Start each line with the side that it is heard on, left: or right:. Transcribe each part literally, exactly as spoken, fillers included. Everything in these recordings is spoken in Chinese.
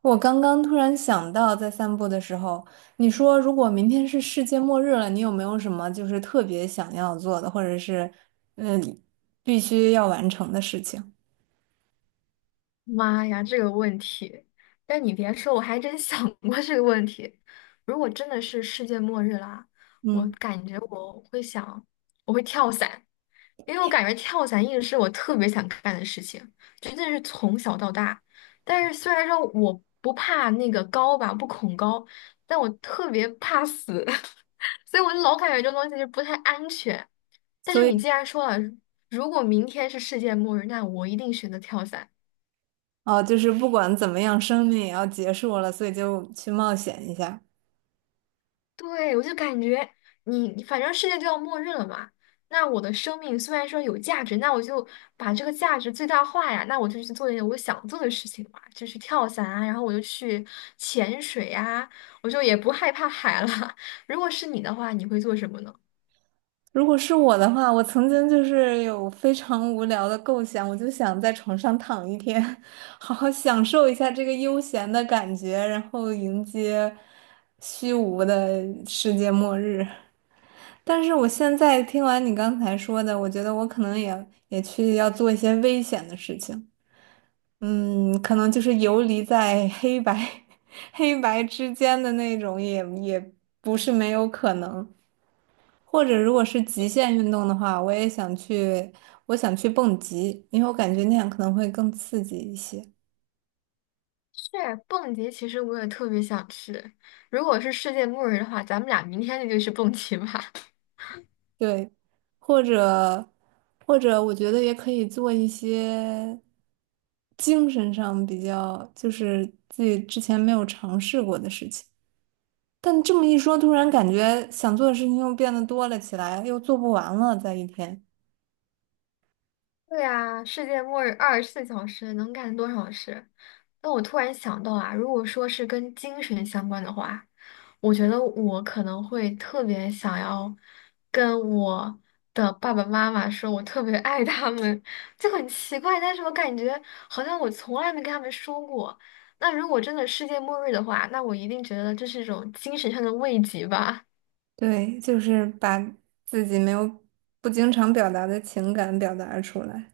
right: 我刚刚突然想到，在散步的时候，你说如果明天是世界末日了，你有没有什么就是特别想要做的，或者是嗯、呃必须要完成的事情？
left: 妈呀，这个问题！但你别说，我还真想过 这个问题。如果真的是世界末日啦，我
right: 嗯，
left: 感觉我会想，我会跳伞，因为我感觉跳伞一直是我特别想干的事情，真的是从小到大。但是虽然说我不怕那个高吧，不恐高，但我特别怕死，所以我就老感觉这东西就不太安全。但是
right: 所
left: 你
right: 以
left: 既然说了，如果明天是世界末日，那我一定选择跳伞。
right: 哦，就是不管怎么样，生命也要结束了，所以就去冒险一下。
left: 对，我就感觉你你反正世界就要末日了嘛，那我的生命虽然说有价值，那我就把这个价值最大化呀，那我就去做一点我想做的事情嘛，就去跳伞啊，然后我就去潜水啊，我就也不害怕海了。如果是你的话，你会做什么呢？
right: 如果是我的话，我曾经就是有非常无聊的构想，我就想在床上躺一天，好好享受一下这个悠闲的感觉，然后迎接虚无的世界末日。但是我现在听完你刚才说的，我觉得我可能也也去要做一些危险的事情，嗯，可能就是游离在黑白 黑白之间的那种也，也不是没有可能。或者如果是极限运动的话，我也想去，我想去蹦极，因为我感觉那样可能会更刺激一些。
left: 是蹦极，其实我也特别想去。如果是世界末日的话，咱们俩明天就去蹦极吧。
right: 对，或者或者我觉得也可以做一些精神上比较，就是自己之前没有尝试过的事情。但这么一说，突然感觉想做的事情又变得多了起来，又做不完了，在一天。
left: 对啊，世界末日二十四小时能干多少事？那我突然想到啊，如果说是跟精神相关的话，我觉得我可能会特别想要跟我的爸爸妈妈说，我特别爱他们，就很奇怪，但是我感觉好像我从来没跟他们说过。那如果真的世界末日的话，那我一定觉得这是一种精神上的慰藉吧。
right: 对，就是把自己没有不经常表达的情感表达出来。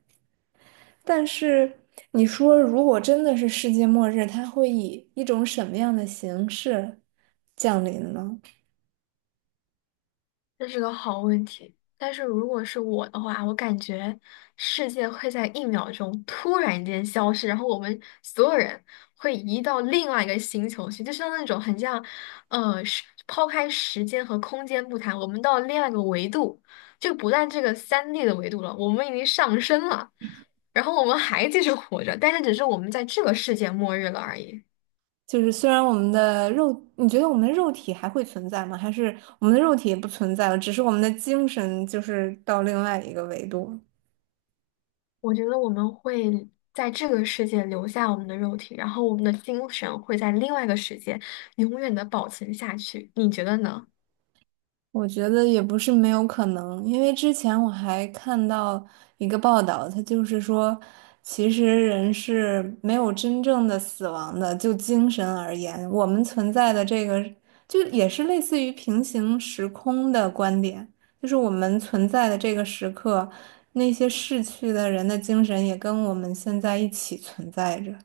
right: 但是你说，如果真的是世界末日，它会以一种什么样的形式降临呢？
left: 这是个好问题，但是如果是我的话，我感觉世界会在一秒钟突然间消失，然后我们所有人会移到另外一个星球去，就像那种很像，呃，时抛开时间和空间不谈，我们到另外一个维度，就不在这个三 d 的维度了，我们已经上升了，然后我们还继续活着，但是只是我们在这个世界末日了而已。
right: 就是虽然我们的肉，你觉得我们的肉体还会存在吗？还是我们的肉体也不存在了，只是我们的精神就是到另外一个维度？
left: 我觉得我们会在这个世界留下我们的肉体，然后我们的精神会在另外一个世界永远的保存下去。你觉得呢？
right: 我觉得也不是没有可能，因为之前我还看到一个报道，它就是说，其实人是没有真正的死亡的，就精神而言，我们存在的这个就也是类似于平行时空的观点，就是我们存在的这个时刻，那些逝去的人的精神也跟我们现在一起存在着。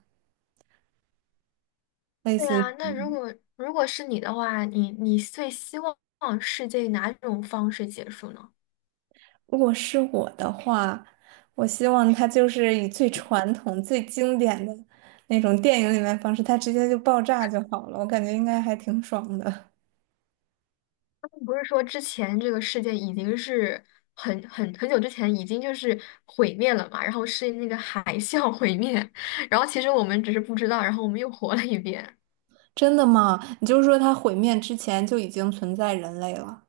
right: 类
left: 对
right: 似。
left: 啊，那如果如果是你的话，你你最希望世界以哪种方式结束呢？
right: 如果是我的话，我希望它就是以最传统、最经典的那种电影里面方式，它直接就爆炸就好了。我感觉应该还挺爽的。
left: 他们不是说之前这个世界已经是很很很久之前已经就是毁灭了嘛，然后是那个海啸毁灭，然后其实我们只是不知道，然后我们又活了一遍。
right: 真的吗？你就是说它毁灭之前就已经存在人类了？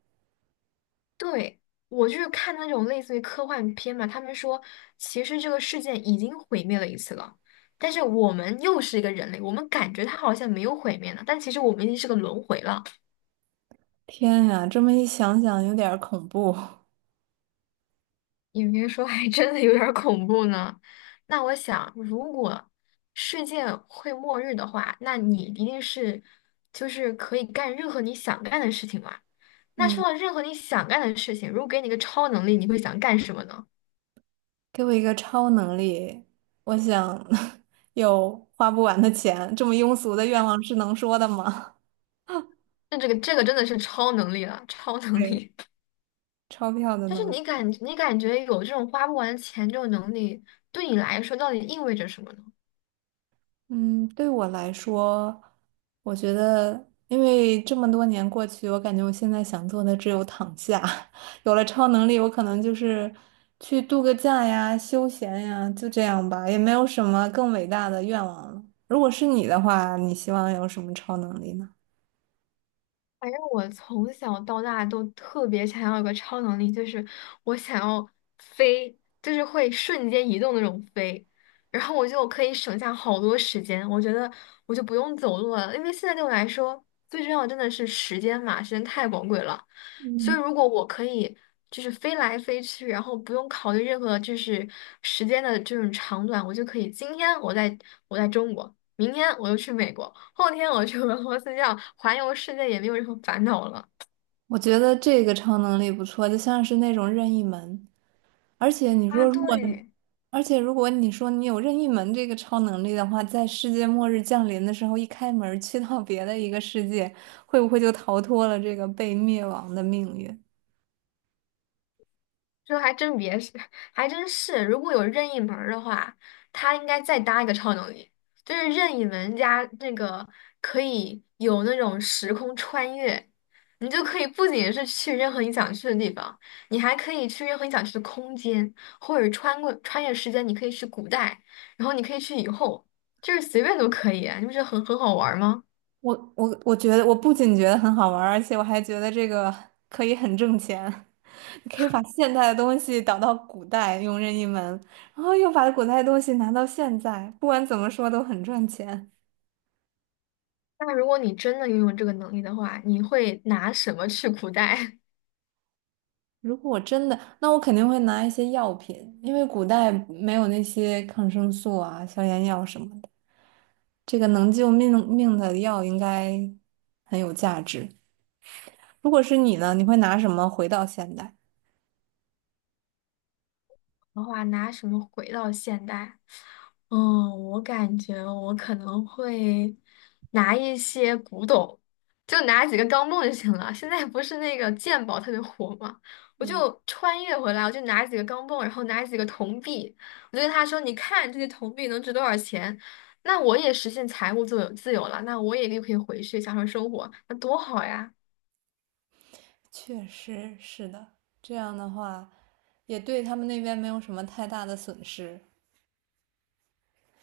left: 对，我就是看那种类似于科幻片嘛，他们说其实这个世界已经毁灭了一次了，但是我们又是一个人类，我们感觉它好像没有毁灭呢，但其实我们已经是个轮回了。
right: 天呀，这么一想想，有点儿恐怖。
left: 你别说，还真的有点儿恐怖呢。那我想，如果世界会末日的话，那你一定是就是可以干任何你想干的事情嘛。那说
right: 嗯，
left: 到任何你想干的事情，如果给你个超能力，你会想干什么呢？
right: 给我一个超能力，我想 有花不完的钱。这么庸俗的愿望是能说的吗？
left: 那这个这个真的是超能力了，超 能
right: 对，
left: 力。
right: 钞票的
left: 但是
right: 能
left: 你
right: 力。
left: 感你感觉有这种花不完的钱这种能力，对你来说到底意味着什么呢？
right: 嗯，对我来说，我觉得，因为这么多年过去，我感觉我现在想做的只有躺下。有了超能力，我可能就是去度个假呀、休闲呀，就这样吧，也没有什么更伟大的愿望了。如果是你的话，你希望有什么超能力呢？
left: 反正我从小到大都特别想要一个超能力，就是我想要飞，就是会瞬间移动那种飞，然后我就可以省下好多时间。我觉得我就不用走路了，因为现在对我来说最重要的真的是时间嘛，时间太宝贵了。所以
right: 嗯，
left: 如果我可以就是飞来飞去，然后不用考虑任何就是时间的这种长短，我就可以今天我在我在中国。明天我就去美国，后天我去俄罗斯，这样环游世界也没有任何烦恼了。
right: 我觉得这个超能力不错，就像是那种任意门。而且你
left: 啊，
right: 说，如果你，
left: 对，
right: 而且如果你说你有任意门这个超能力的话，在世界末日降临的时候，一开门儿去到别的一个世界，会不会就逃脱了这个被灭亡的命运？
left: 这还真别是，还真是。如果有任意门儿的话，他应该再搭一个超能力，就是任意门加那个可以有那种时空穿越，你就可以不仅是去任何你想去的地方，你还可以去任何你想去的空间，或者穿过穿越时间，你可以去古代，然后你可以去以后，就是随便都可以啊你不觉得很很好玩儿吗？
right: 我我我觉得，我不仅觉得很好玩儿而且我还觉得这个可以很挣钱。你可以把现代的东西导到古代，用任意门，然后又把古代的东西拿到现在，不管怎么说都很赚钱。
left: 那如果你真的拥有这个能力的话，你会拿什么去古代？
right: 如果我真的，那我肯定会拿一些药品，因为古代没有那些抗生素啊、消炎药什么的。这个能救命命的药应该很有价值。如果是你呢，你会拿什么回到现代？
left: 的话，拿什么回到现代？嗯，我感觉我可能会拿一些古董，就拿几个钢镚就行了。现在不是那个鉴宝特别火嘛，我
right: 嗯，
left: 就穿越回来，我就拿几个钢镚，然后拿几个铜币，我就跟他说：“你看这些铜币能值多少钱？”那我也实现财务自由自由了，那我也就可以回去享受生活，那多好呀！
right: 确实是的。这样的话，也对他们那边没有什么太大的损失。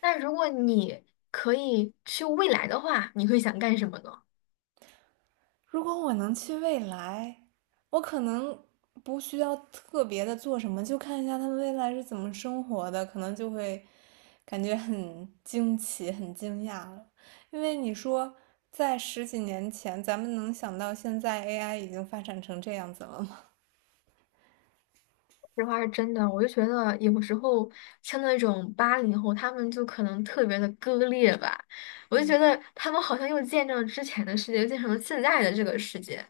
left: 那如果你可以去未来的话，你会想干什么呢？
right: 如果我能去未来，我可能不需要特别的做什么，就看一下他们未来是怎么生活的，可能就会感觉很惊奇、很惊讶了。因为你说在十几年前，咱们能想到现在 A I 已经发展成这样子了吗？
left: 这话是真的，我就觉得有时候像那种八零后，他们就可能特别的割裂吧。我就觉得他们好像又见证了之前的世界，又见证了现在的这个世界。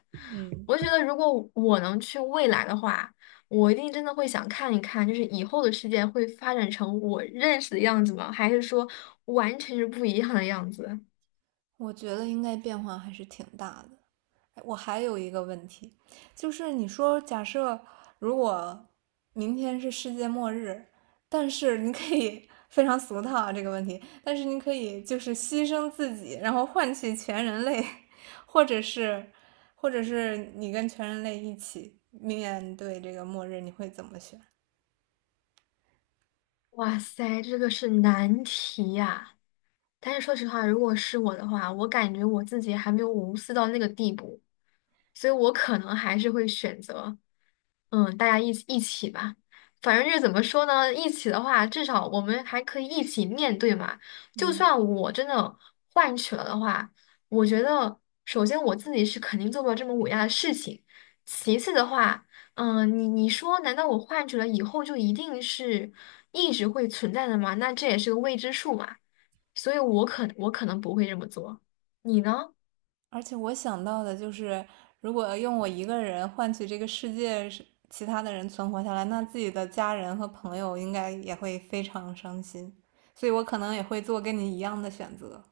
left: 我就觉得如果我能去未来的话，我一定真的会想看一看，就是以后的世界会发展成我认识的样子吗？还是说完全是不一样的样子？
right: 我觉得应该变化还是挺大的。哎我还有一个问题，就是你说假设如果明天是世界末日，但是你可以非常俗套啊这个问题，但是你可以就是牺牲自己，然后换取全人类，或者是或者是你跟全人类一起面对这个末日，你会怎么选？
left: 哇塞，这个是难题呀！但是说实话，如果是我的话，我感觉我自己还没有无私到那个地步，所以我可能还是会选择，嗯，大家一起一起吧。反正就是怎么说呢，一起的话，至少我们还可以一起面对嘛。就
right: 嗯。
left: 算我真的换取了的话，我觉得首先我自己是肯定做不了这么伟大的事情，其次的话，嗯，你你说，难道我换取了以后就一定是一直会存在的吗？那这也是个未知数嘛。所以我可我可能不会这么做，你呢？
right: 而且我想到的就是，如果用我一个人换取这个世界是其他的人存活下来，那自己的家人和朋友应该也会非常伤心，所以我可能也会做跟你一样的选择。